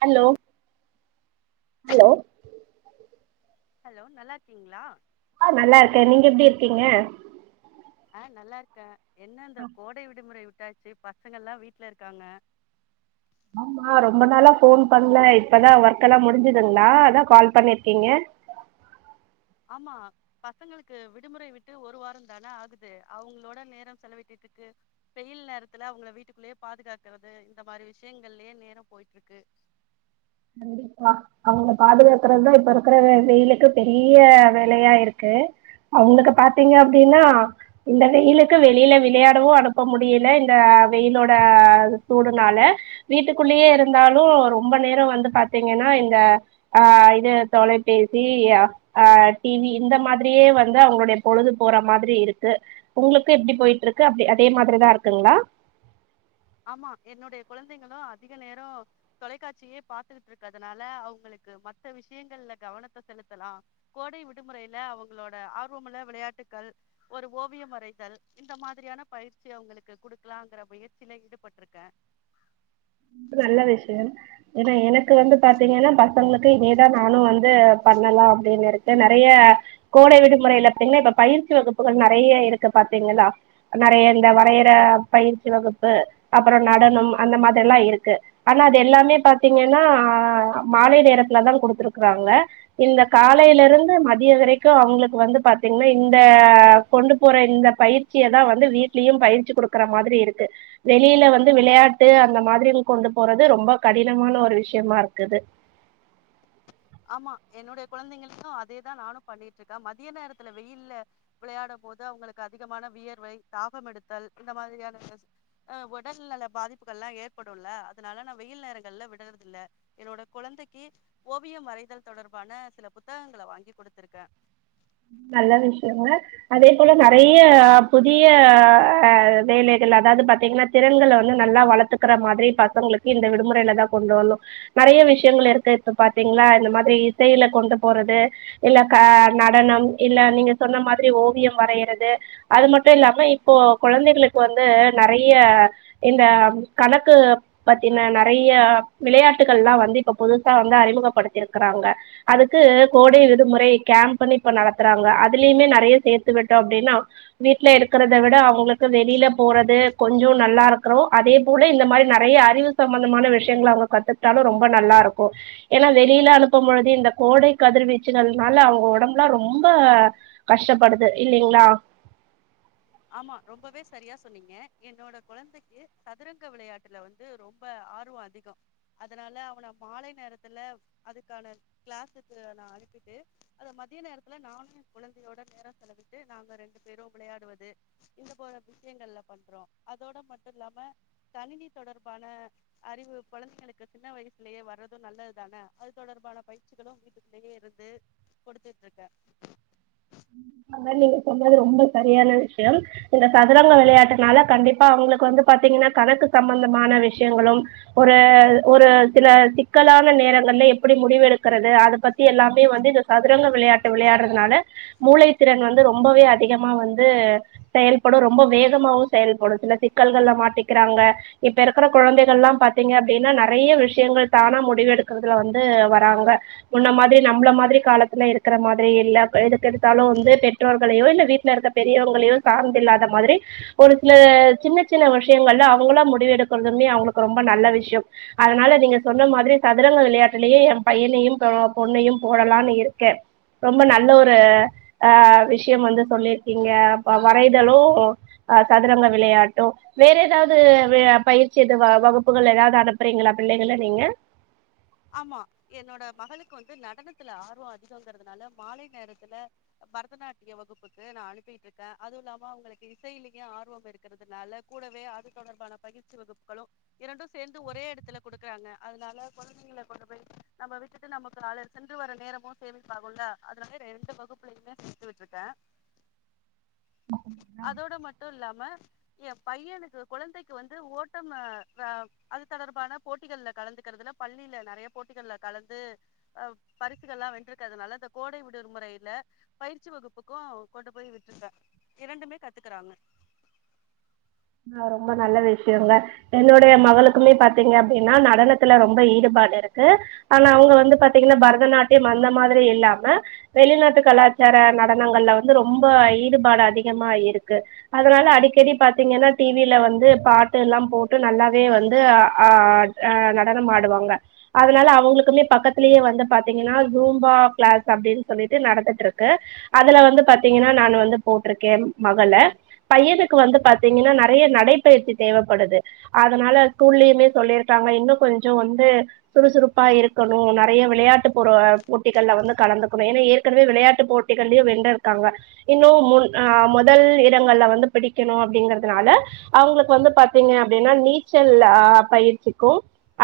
hello hello hello நல்லா இருக்கீங்களா ஆ நல்லா இருக்கேன் நீங்க எப்பிடி இருக்கீங்க ஆ நல்லா இருக்கேன் என்ன இந்த கோடை விடுமுறை விட்டு ட்டாச்சு பசங்கள் எல்லாம் வீட்ல இருக்காங்க ஆமா ரொம்ப நாளா போன் பண்ணல இப்பதான் ஒர்க் எல்லாம் முடிஞ்சுதுங்களா அதான் கால் பண்ணிருக்கீங்க ஆமா பசங்களுக்கு விடுமுறை விட்டு ஒரு வாரம் தானே ஆகுது அவுங்களோட நேரம் செலவிட்டுட்டு இருக்கு வெயில் நேரத்துல அவுங்கள வீட்டுக்குள்ளேயே பாதுகாக்கறது இந்த மாரி விஷயங்கள்லயே நேரம் போயிட்டுருக்கு முடிஞ்சுது மா அவுங்கள பாதுகாக்கறதுதா இப்ப இருக்கிற வெ வெயிலுக்கு பெரிய வேலயா இருக்கு அவுங்களுக்கு பாத்தீங்க அப்டீன்னா இந்த வெயிலுக்கு வெளியில விளையாடவு அனுப்ப முடியல இந்த வெயிலோட சூடுனால வீட்டுக்குள்ளயே இருந்தாலு ரொம்ப நேரம் வந்து பாத் தீங்கன்னா இந்த ஆ இது தொலைபேசி ஆ டி வி இந்த மாதிரியே வந்து அவுங்களுடைய பொழுது போறா மாதிரி இருக்கு உங்களுக்கு எப்டி போய்ட்டிருக்கு அப்டி அதே மாதிரிதா இருக்குங்களா ஆமா என்னுடைய குழந்தைங்களு அதிக நேரோ தொலைக்காட்சியே பாத்துக்கிட்டு இருக்கிறதுனால அவுங்களுக்கு மத்த விஷயங்கள்ல கவனத்த செலுத்தலா கோடை விடுமுறையில அவுங்களோட ஆர்வமுள்ள விளையாட்டுக்கள் ஒரு ஓவியம் வரைதல் இந்த மாதிரியான பயிற்சி அவுங்களுக்கு குடுக்கலாங்கிற முயற்சி சில ஈடுபட்டுருக்கே நல்ல விஷயம் ஏன்னா எனக்கு வந்து பாத்தீங்கன்னா பசங்களுக்கு இதேதா நானு வந்து பண்ணலா அப்டின்னு இருக்கே நெறைய கோடை விடுமுறையில பத்தீங்ன்னா இப்ப பயிற்சி வகுப்புகள் நெறைய இருக்கு பாத்தீங்களா நெறைய இந்த வரையற பயிற்சி வகுப்பு அப்பற நடனம் அந்த மாதிரி எல்லா இருக் க்கு ஆனா அது எல்லாமே பாத்தீங்கன்னா ஆ மாலை நேரத்துல தா குடுத்துருக்கறாங்க இந்த காலையில இருந்து மதிய வரைக்கு அவுங்களுக்கு வந்து பாத்தீங்ன்னா இந்த கொண்டு போற இந்த பயிற்சியதா வந்து வீட்லயும் பயிற்சி குடுக்கற மாதிரி இருக்கு வெளியில வந்து விளையாட்டு அந்த மாதிரி கொண்டு போறது ரொம்ப கடினமான ஒரு விஷயமா இருக்குது ஆமா என்னுடைய குழந்தைங்களுக்கு அதேதா நானு பண்ணிட்டிருக்கே மதிய நேரத்துல வெயில்ல விளையாட போது அவுங்களுக்கு அதிகமான வியர்வை தாகம் எடுத்தல் இந்த மாதிரியான ஸ்டெர்ஸ் ஒடல் நல பாதிப்புகல்லா ஏற்படுல்ல அதனால நா வெயில் நேரங்கள்ல விடறது இல்ல என்னோட குழந்தைக்கு ஓ வியம் வறைதல் தொடர்பான சில புத்தகங்கள வாங்கி குடுத்திருக்கே நல்ல விஷயங்க அதே போல நெறைய புதிய ஆ வேலைகள் அதாவது பாத்தீங்கன்னா திறன்கள வந்து நல்லா வளத்துக்கறா மாதிரி பசங்களுக்கு இந்த விடுமுறையில தா கொண்டு வரனு நெறைய விஷயங்கள் இருக்கு இப்ப பாத்தீங்களா இந்த மாதிரி இசையில கொண்டு போறது இல்ல க நடனம் இல்ல நீங்க சொன்ன மாதிரி ஓவியம் வரையிறது அது மட்டு இல்லாம இப்போ கொழந்தைகளுக்கு வந்து நெறைய இந்த கணக்கு பத்தின நெறைய விளையாட்டுகள்லா வந்து இப்ப புதுசா வந்து அறிமுகப்படுத்திருக்கிறாங்க அதுக்கு கோடை விடுமுறை கேம்ப்ன்னு இப்ப நடத் த்துறாங்க அதுலயுமே நெறைய சேத்து விட்டோ அப்டின்னா வீட்ல இருக்கிறத விட அவுங்களுக்கு வெளியில போறது கொஞ்சோ நல்லா இருக்குறோ அதே போல இந்த மாரி நெறைய அறிவு சம்பந்தமான விஷயங்கள அவுங்க கத்துக்கிட்டாலு ரொம்ப நல்லா இருக்கு ஏன்னா வெளியில அனுப்பும் பொழுது இந்த கோடை கதிர்வீச்சுனால அவுங்க ஒடம்புலா ரொம் ம்ப கஷ்டபடுது இல்லிங்ளா ஆமா ரொம்பவே சரியா சொன்னீங்க என்னோட கொழந்தைக்கு சதுரங்க விளையாட்டுல வந்து ரொம்ப ஆர்வோ அதிக அதனால அவன மாலை நேரத்துல அதுக்கான கிளாஸுக்கு நா அனுப்பிட்டு அத மதிய நேரத்துல நானு என் குழந்தையோட நேரம் செலவிட்டு நாங்க ரெண்டு பேரு விளையாடுவது இந்த போல விஷயங்கள்ல பண்றோ அதோட மட்டு இல்லாம கணினி தொடர்பான அறிவு கொழந்தைங்களுக்கு சின்ன வயசுலேயே வர்றது நல்லதுதானே அது தொடர்பான பயிற்சிகளு வீட்டுக்குள்லேயே இருந்து கொடுத்துகிட்டு இருக்கே அது மாரி நீங்க சொன்னது ரொம்ப சரியான விஷயம் இந்த சதுரங்க விளையாட்டுனால கண்டிப்பா அவங்களுக்கு வந்து பாத்தீங்கன்னா கணக்கு சம்பந்தமான விஷயங்களும் ஒரு ஒரு சில சிக்கலான நேரங்கள்ல எப்படி முடிவு எடுக்கிறது அத பத்தி எல்லாமே வந்து இந்த சதுரங்க விளையாட்டு விளையாடுறதுனால மூளை திறன் வந்து ரொம்பவே அதிகமா வந்து செயல்படு ரொம்ப வேகமாவு செயல்படு சில சிக்கல்கள்ல மாட்டிக்கிறாங்க இப்ப இருக்கிற குழந்தைகள் எல்லா பாத்தீங்க அப்டின்னா நெறைய விஷயங்கள் தானா முடிவு எடுக்கறதுல வந்து வராங்க முன்ன மாதிரி நம்பள மாதிரி காலத்துல இருக்கிற மாதிரி இல்ல எதுக்கெடுத்தாலு வந்து து பெற்றோர்களையோ இல்ல வீட்டுல இருக்க பெரியவங்களையோ சார்ந்து இல்லாத மாதிரி ஒரு சில சின்ன சின்ன விஷயங்கள்ல அவங்களா முடிவு எடுக்கதுமே அவங்களுக்கு ரொம்ப நல்ல விஷயம் அதனால நீங்க சொன்ன மாதிரி சதுரங்க விளையாட்டுலேயே என் பையனையும் பொண்ணையும் போடலான்னு இருக்கே ரொம்ப நல்ல ஒரு ஆ விஷ்யம் வந்து சொல்லியிருக்கீங்க அப்ப வரைதலு அ சதுரங்க விளையாட்டு வேற ஏதாவது வே பயிற்சி எது வகுப்புகள் ஏதாவது அனுப்புறீங்களா பிள்ளைகள நீங்க ஆமா என்னோட மகளுக்கு வந்து நடனத்துல ஆர்வ அதிகங்கிறதுனால மாலை நேரத்துல பரதநாட்டிய வகுப்புக்கு நா அனுப்பிகிட்டு இருக்கே அதுவு இல்லாம அவங்களுக்கு இசையிலேயே ஆர்வம் இருக்கிறதுனால கூடவே அது தொடர்பான பயிற்சி வகுப்புகளு இரண்டும் சேர்ந்து ஒரே இடத்துல குடுக்குறாங்க அதனால கொழந் தைங்கள கொண்டு போய் நம்ம விட்டுட்டு நமக்கு நாலே சென்று வர நேரமு சேமிப்பாகுல்ல அதனால ரெண்டு வகுப்புலயுமே சேத்து விட்ருக்க அதோட மட்டு இல்லாம என் பையனுக்கு கொழந்தைக்கு வந்து ஓட்டம் ஆ ஆ அது தொடர்பான போட்டிகள்ள கலந்துக்கிறதுல பள்ளில நெறைய போட்டிகள்ல கலந்து அ பரிசுகள்ளா வென்றிருக்கிறதுனால இந்த கோடை விடுமுறையில பயிற்சி வகுப்புக்கு கொண்டு போய் விட்டுருக்க இரண்டுமே கத்துக்குறாங்க ஆ ரொம்ப நல்ல விஷயங்க என்னுடைய மகளுக்குமே பாத்தீங்க அப்டின்னா நடனத்துல ரொம்ப ஈடுபாடு இருக்கு ஆனா அவங்க வந்து பாத்தீங்கன்னா பரதநாட்டியம் அந்த மாதிரி இல்லாம வெளிநாட்டு கலாச்சார நடனங்கள்ல வந்து ரொம்ப ஈடுபாடு அதிகமா இருக்கு அதனால அடிக்கடி பாத்தீங்கன்னா டி வில வந்து பாட்டுல்லா போட்டு நல்லாவே வந்து அ ஆ ஹ நடனம் ஆடுவாங்க அதனால அவங்களுக்குமே பக்கத்திலேயே வந்து பாத்தீங்கன்னா ஜூம்பா கிளாஸ் அப்டின்னு சொல்லிட்டு நடந்துட்டு இருக்கு அதுல வந்து பாத்தீங்கன்னா நானு வந்து போட்டிருக்கே மகள பையனுக்கு வந்து பாத்தீங்கன்னா நா நறைய நடைபயிற்சி தேவப்படுது அதனால ஸ்கூல்லயுமே சொல்லிருக்காங்க இன்னு கொஞ்சோ வந்து சுறுசுறுப்பா இருக்கணு நறைய விளையாட்டு புரு அ போட்டிகள் வந்து கலந்துக்கணு ஏன்னா ஏற்கனவே விளையாட்டு போட்டிகள்லயு வென்றிருக்காங்க இன்னு முன் அ மொதல் இடங்கள்ல வந்து பிடிக்கணு அப்டிங்கிறதுனால அவுங்களுக்கு வந்து பாத்தீங்க அப்டின்னா நீச்சல் ஆஹ் பயிற்சிக்கு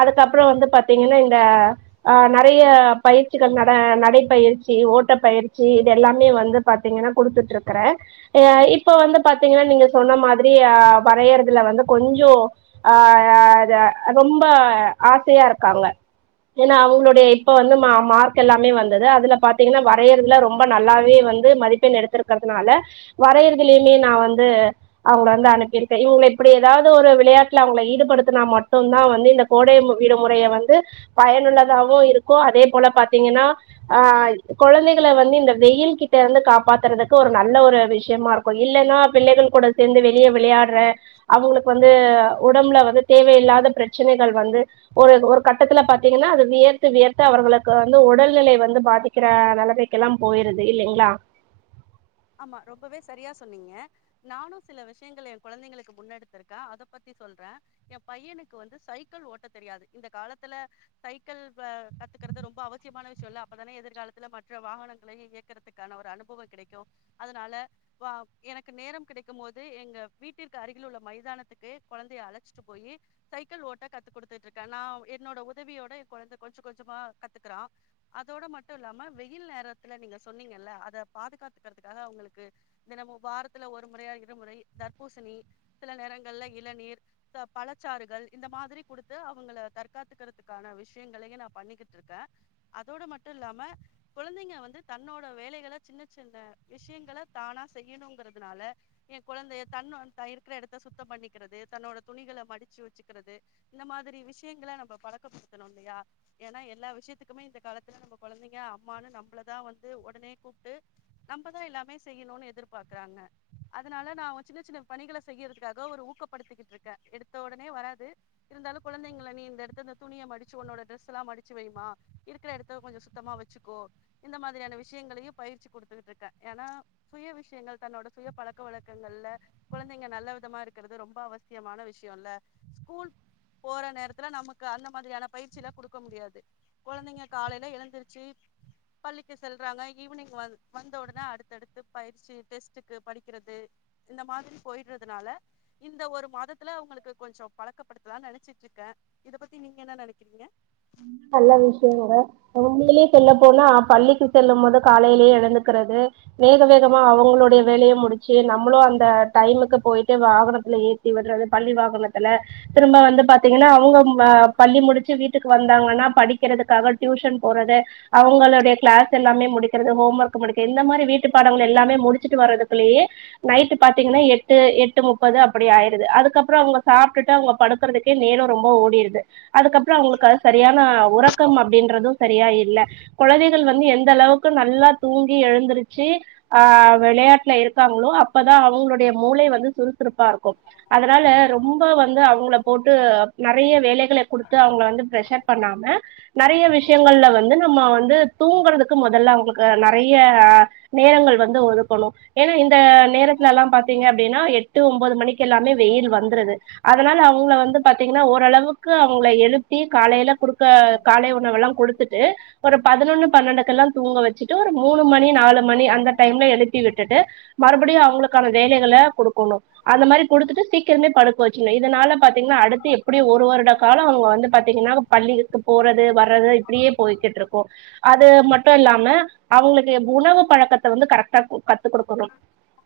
அதுக்கப்புறோ வந்து பாத்தீங்கன்னா இந்த ஆஹ் நறைய பயிற்சிகள் நட நடைப்பயிற்சி ஓட்ட பயிற்சி இது எல்லாமே வந்து பாத்தீங்கன்னா குடுத்துட்டு இருக்கறே அஹ் இப்ப வந்து பாத்தீங்கன்னா நீங்க சொன்ன மாதிரி அ வரையர்துல வந்து கொஞ்சோ ஆஹ் அ அ ரொம்ப ஆசையா இருக்காங்க ஏன்னா அவுங்களுடைய இப்ப வந்து மார்க் எல்லாமே வந்தது அதுல பாத்தீங்கன்னா வரையறதுல ரொம்ப நல்லாவே வந்து மதிப்பெண் எடுத்திருக்கறதுனால வரையறிதிலிலே நா வந்து அவுங்க வந்து அனுப்பிரு செய்வோமே இப்புடி ஏதாவது ஒரு விளையாட்டுல அவுங்கள ஈடுபடுத்தினா மட்டுந்தா வந்து இந்த கோடை விடுமுறைய வந்து பயனுள்ளதாவு இருக்கு அதே போல பாத்தீங்கன்னா அஹ் கொழந்தைகள வந்து இந்த வெயில் கிட்ட இருந்து காப்பாத்துறதுக்கு ஒரு நல்ல ஒரு விஷயமாருக்கு இல்லன்னா பிள்ளைகள் கூட சேந்து வெளியே விளையாட் டற அவுங்களுக்கு வந்து உடம்புல வந்து தேவையில்லாத பிரச்சனைகள் வந்து ஒரு ஒரு கட்டத்துல பாத்தீங்கன்னா அது வியர்த்து வியர்த்து அவுர்களுக்கு வந்து உடல்நிலை வந்து பாதிக்கிற நெலமைக்கெல்லா போயிருது இல்லைங்களா ஆமா ரொம்பவே சரியா சொன்னீங்க நானு சில விஷயங்கள் என் குழந்தைங்களுக்கு முன்னெடுத்திருக்க அதப்பத்தி சொல்றே என் பையனுக்கு வந்து சைக்கிள் ஓட்ட தெரியாது இந்த காலத்துல சைக்கிள் ப கத்துக்கறது ரொம்ப அவசியமான விஷயமில்ல அப்பதானே எதிர்காலத்துல மற்ற வாகனங்களையு இயக்குறதுக்கான ஒரு அனுபவ கிடைக்கு அதனால வ எனக்கு நேரோ கிடைக்கும்போது எங்க வீட்டிற்கு அருகில் உள்ள மைதானத்துக்கு கொழந்தைய அழைச்சிட்டு போயி சைக்கிள் ஓட்ட கத்து குடுத்துகிட்டு இருக்கே நா என்னோட உதவியோட என் கொழந்த கொஞ்ச கொஞ்சமா கத்துக்கிறா அதோட மட்டு இல்லாம வெயில் நேரத்துல நீங்க சொன்னீங்கல்ல அத பாதுகாத்து த்துகறதுகாக அவுங்களுக்கு தினமு வாரத்துல ஒரு முறையா இருமுறை தர்பூசணி சில நேரங்கள்ல இளநீர் ச பழச்சாறுகள் இந்த மாதிரி குடுத்து அவங்கள தற்காத்துக்கிறதுக்கான விஷயங்களையே நா பண்ணிக்கிட்டிருக்கே அதோட மட்டு இல்லாம குழந்தைங்க வந்து தன்னோட வேலைகள சின்ன இந்த விஷயங்கல தானா செய்யணுங்கிறதுனால ஏ கொழந்தைய தன்னோ தா இருக்கிற இடத்த சுத்தம் பண்ணிக்கிறது தன்னோட துணிகள மடிச்சி வெச்சிகிறது இந்த மாதிரி விஷயங்கள நம்ம பழக்கப்படுத்தணு இல்லையா ஏன்னா எல்லா விஷயத்துக்குமே இந்த காலத்துல நம்ம கொழந்தைங்க அம்மான்னு நம்மள தா வந்து உடனே கூப்ட்டு நம்பதா எல்லாமே செய்யணுன்னு எதிர்பார்க்கறாங்க அதனால நா அவங்க சின்ன சின்ன பணிகள செய்யறதுக்காக ஒரு ஊக்கப்படுத்திகிட்டு இருக்கே எடுத்த உடனே வராது இருந்தாலு குழந்தைங்கள நீ இந்த எடத்து இந்த துணிய மடிச்சு உன்னோட டிரெஸ் எல்லா மடிச்சி வைமா இருக்கிற இடத்த கொஞ்சோ சுத்தமா வச்சுக்கோ இந்த மாதிரியான விஷயங்களையு பயிற்சி குடுத்துகிட்டு இருக்கே ஏன்னா சுய விஷயங்கள் தன்னோட சுய பழக்க வழக்கங்கள்ல குழந்தைங்க நல்ல விதமா இருக்கிறது ரொம்ப அவசியமான விஷயம்ல்ல ஸ்கூல் போற நேரத்துல நமக்கு அந்த மாதிரியான பயிற்சி எல்லா குடுக்க முடியாது குழந்தைங்க காலையில எழுந்திருச்சு பள்ளிக்கு செல்றாங்க ஈவினிங் வந் வந்த உடனே அடுத்தடுத்து பயிற்சி டெஸ்டுக்கு படிக்கிறது இந்த மாதிரி போயிடுறதுனால இந்த ஒரு மாதத்துல அவங்களுக்கு கொஞ்சோ பழக்கப்படுத்தலாம்னு நெனச்சிட்டு இருக்கே இத பத்தி நீங்க என்ன நெனைக்கிறீங்க நல்ல விஷயங்க உண்மையிலயே செல்லப்போனா பள்ளிக்கு செல்லும் போது காலையிலயே எழுந்துக்கிறது வேக வேகமா அவுங்களுடைய வேலைய முடிச்சி நம்மளு அந்த டைமுக்கு போய்ட்டு வாகனத்துல ஏத்திவிடறது பள்ளி வாகனத்துல திரும்ப வந்து பாத்தீங்கன்னா அவங்க பள்ளி முடிச்சு வீட் ட்டுக்கு வந்தாங்கன்னா படிக்கிறதுக்காக டியூஷன் போறது அவுங்களுடைய கிளாஸ் எல்லாமே முடிக்கிறது ஹோம் வர்க் முடிக்க இந்த மாரி வீட்டு பாடங்கள் எல்லாமே முடிச்சிட்டு வர்ரதுகுள்ளேயே நைட்டு பாத்தீங்கன்னா எட்டு எட்டு முப்பது அப்படி ஆயறது அதுக்கப்புற அவுங்க சாப்டுட்டு அவுங்க படுக்கறதுக்கே நேர ரொம்ப ஓடிருது அதுக்கப்ற அவுங்களுக்கு க சரியான உறக்கம் அப்படின்றது சரியா இல்ல கொழந்தைகள் வந்து எந்த அளவுக்கு நல்லா தூங்கி எழுந்திருச்சி ஆ விளையாட்டுல இருக் காங்லோ அப்பதா அவுங்களுடைய மூளை வந்து சுறுசுறுப்பா இருக்கு அதனால ரொம்ப வந்து அவுங்கள போட்டு நறைய வேலைகளை குடுத்து அவுங்கள வந்து ப்ரஷர் பண்ணாம நறைய விஷயங்கள்ல வந்து நம்ம நம்ம வந்து தூங்கறதுக்கு முதல்ல அவுங்களுக்கு நறைய நேரங்கள் வந்து ஒதுக்கணு ஏன்னா இந்த நேரத்துல எல்லா பாத்தீங்க அப்டினா எட்டு ஒம்பது மணிக்கு எல்லாமே வெயில் வந்தருது அதனால அவுணங்கள வந்து பாத்தீங்கன்னா ஓரளவுக்கு அவுங்கள எழுப் பி காலையில குடு க காலை உணவெல்லா குடுத்துட்டு ஒரு பதினொன்னு பன்னெண்டுக்கெல்லா தூங்க வச்சுட்டு ஒரு மூணு மணி நாலு மணி அந்த டைம்ல எழுப்பி விட்டுட்டு மறுபடியு அவுங்களுக்கான வேலைகள குடுக்கணு அந்த மாரி குடுத்துட்டு சீக்கிரமே படு போச்சின இதனால பாத்தீங்கன்னா அடுத்து எப்டியு ஒரு வருட காலம் அவுங்க வந்து பாத் ங்னா பள்ளிக்கு போறது வரது இப்புடியே போய்கிட்டிருக்கு அது மட்டு இல்லாம அவுங்களுக்கு உணவு பழக்கத்த வந்து கரெக்டா கத்துக்குடுக்கணு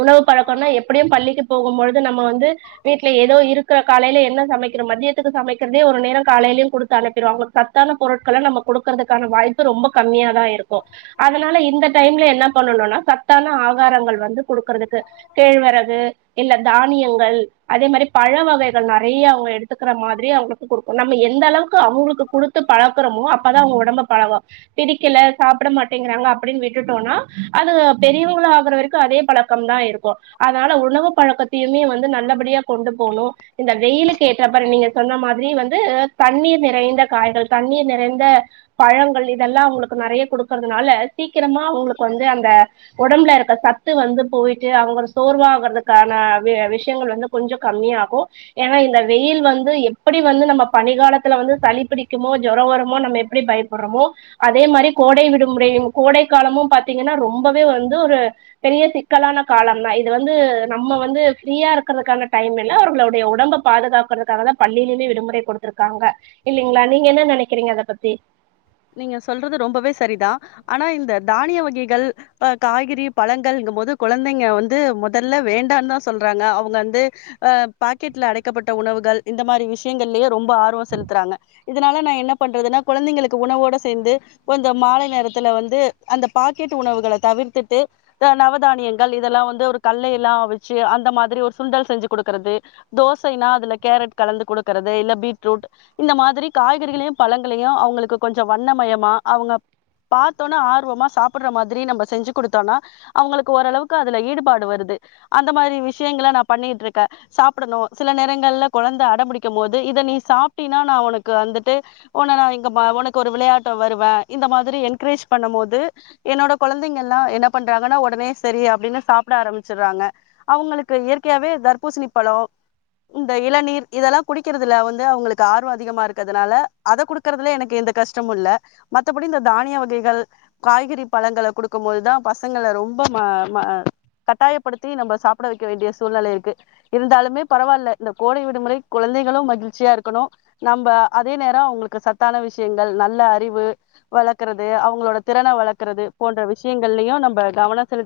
உணவு பழக்கோன்னா எப்புடியு பள்ளிக்கு போகும்பொழுது நம்ம வந்து வீட்டுல ஏதோ இருக்குற காலையில என்ன சமைக்கிறோ மத்யதுக்கு சமைக்கிறதே ஒரு நேரே காலையிலேயு குடுத்து அனுப்பிருவா அவங்களுக்கு சத்தான பொருட்கள நம்ம குடுக்கிறதுக்கான வாய்ப்பு ரொம்ப கம்மியா தா இருக்கு அதனால இந்த டைம்ல என்ன பண்ணணுன்னா சத்தான ஆ ஆகாரங்கள் வந்து குடுக்கறதுக்கு கேழ்வரகு இல்ல தானியங்கள் அதே மாரி பழ வகைகள் நறயா அவுங்க எடுத்துக்கற மாதிரி அவுங்களுக்கு குடுக்கணு நம்ம எந்த கு அவுங்களுக்கு குடுத்து பழக்கறோமோ அப்பதா அவுங்க ஒடம்ப பழவு பிடிக்கல சாப்புட மாட்டேங்கிறாங்க அப்டின்னு விட்டுட்டோம்னா அது பெரியவங்கள ஆகுறவரிக்கு அதே பலக்க தா இருக்கு அதனால உணவு பழக்கத்தையுமே வந்து நல்லபடியா கொண்டு போணு இந்த வெயிலுக்கு ஏற்றப்பற நீங்க சொன்ன மாதிரி வந்து தண்ணீர் நிறைந்த காய்கள் தண்ணீர் நிறைந்த பழங்கள் இதெல்லா அவுங்களுக்கு நறையா குடுக்கறதுனால சீக்கிரமா அவுங்களுக்கு வந்து அந்த ஒடம்புல இருக்க சத்து வந்து போயிட்டு அவுங்க சோர்வாகறதுக்கான வெ விஷியங்கள் வந்து கொஞ்சோ கம்மியாகு ஏனா இந்த வெயில் வந்து எப்புடி வந்து நம்ம பணிகால த்துல வந்து சளி பிடிக்குமோ ஜொரோ வருமோ நம்ம எப்டி பயப்படுறோமோ அதே மாரி கோடை விடுமுறையும் கோடை காலமும் பாத்தீங்கன்னா ரொம்பவே வந்து ஒரு பெரிய சிக்கலான காலந்தா இது வந்து நம்ம வந்து ஃப்ரீயா இருக்கிறதுக்கான டைமில்ல அவர்களுடைய ஒடம்ப பாதுகாக்கறதுக்காகதா பள்ளியிலயுமே விடுமுறை குடுத்துருக்காங்க இல்லைங்களா நீங்க என்ன நெனக்கிறீங்க அத பத்தி நீங்க சொல்றது ரொம்பவே சரிதா ஆனா இந்த தானிய வகைகள் ஆஹ் காய்கறி பலங்கள் இங்கும்போது கொழந்தைங்க வந்து மொதல்ல வேண்டான்னு தா சொல்றாங்க அவுங்க வந்து ஆஹ் பாக்கெட்ல அடைக்கப்பட்ட உணவுகள் இந்த மாதிர விஷியங்கள்லயே ரொம்ப ஆர்வம் செலுத்துறாங்க கதனால நா என்ன பண்றதுன்ன கொழந்தைங்களுக் கு உணவோட சேந்து கொஞ்சோ மாலை நேரத்துல வந்து அந்த பாக்கெட்டு உணவுகள தவுர்த்துட்டு நவதானியங்கள் இதெல்லா வந்து ஒரு கல்லையெல்லா வெச்சு அந்த மாதிரி ஒரு சுண்டல் செஞ்சு குடுக்கறது தோசைன்னா அதுல கேரட் கலந்து கொடுக்கறது இல்ல பீட்ரூட் இந்த மாதிரி காய்கறிகளையு பலங்களையு அவுங்களுக்கு கொஞ்சம் வண்ணமயமா அவுங்க பாத்தொன்ன ஆர்வமா சாப்புடற மாதிரி நம்ம செஞ்சு குடுத்தோன்னா அவுங்களுக்கு ஓரளவுக்கு அதுல ஈடுபாடு வருது அந்த மாரி விஷியங்கள நா பண்ணிட்டு இருக்கே சாப்டணு சில நேரங்கள்ல கொழந்த அட பிடிக்கும் போது இத நீ சாப்ட்டினா நா ஒனக்கு வந்துட்டு ஒன்ன நா இங்க பா உனக்கு ஒரு விளையாட்ட வருவ இந்த மாதிரி என்கரேஜ் பண்ணும் மோது என்னோட கொலந்தைங்கலா என்ன பண்றாங்கன்னா ஒடனே சரி அப்டின்னு சாப்புட ஆரம்பிச்சிடுறாங்க அவாங்களுக்கு இயற்கையாவே தர்பூசிணி பழோ இந்த இளநீர் இதெல்லா குடிக்கிறதுல வந்து அவுங்களுக்கு ஆர்வோ அதிகமா இருக்கதுனால அத குடுக்கறதுலே எனக்கு எந்த கஷ்டமும் இல்ல மத்தபடி இந்த தானிய வகைகள் காய்கறி பழங்கள குடுக்கும் போதுதா பசங்கள ரொம்ப மா மா கட்டாயப்படுத்தி நம்ப சாப்புட வைக்க வேண்டிய சூல்நெல இருக்கு இருந்தாலுமே பரவாயல்ல இந்த கோடை விடுமுறை குலந்தைகளு மகிழ்ச்சியா இருக்கணு நம்ப அதே நேரம் அவங்களுக்கு சத்தான விஷி ஷியங்கள் நல்ல அறிவு வளக்கறது அவாங்களோட திறன வளக்கறது போன்ற விஷியங்கலையு நம்ப கவன செலுத்த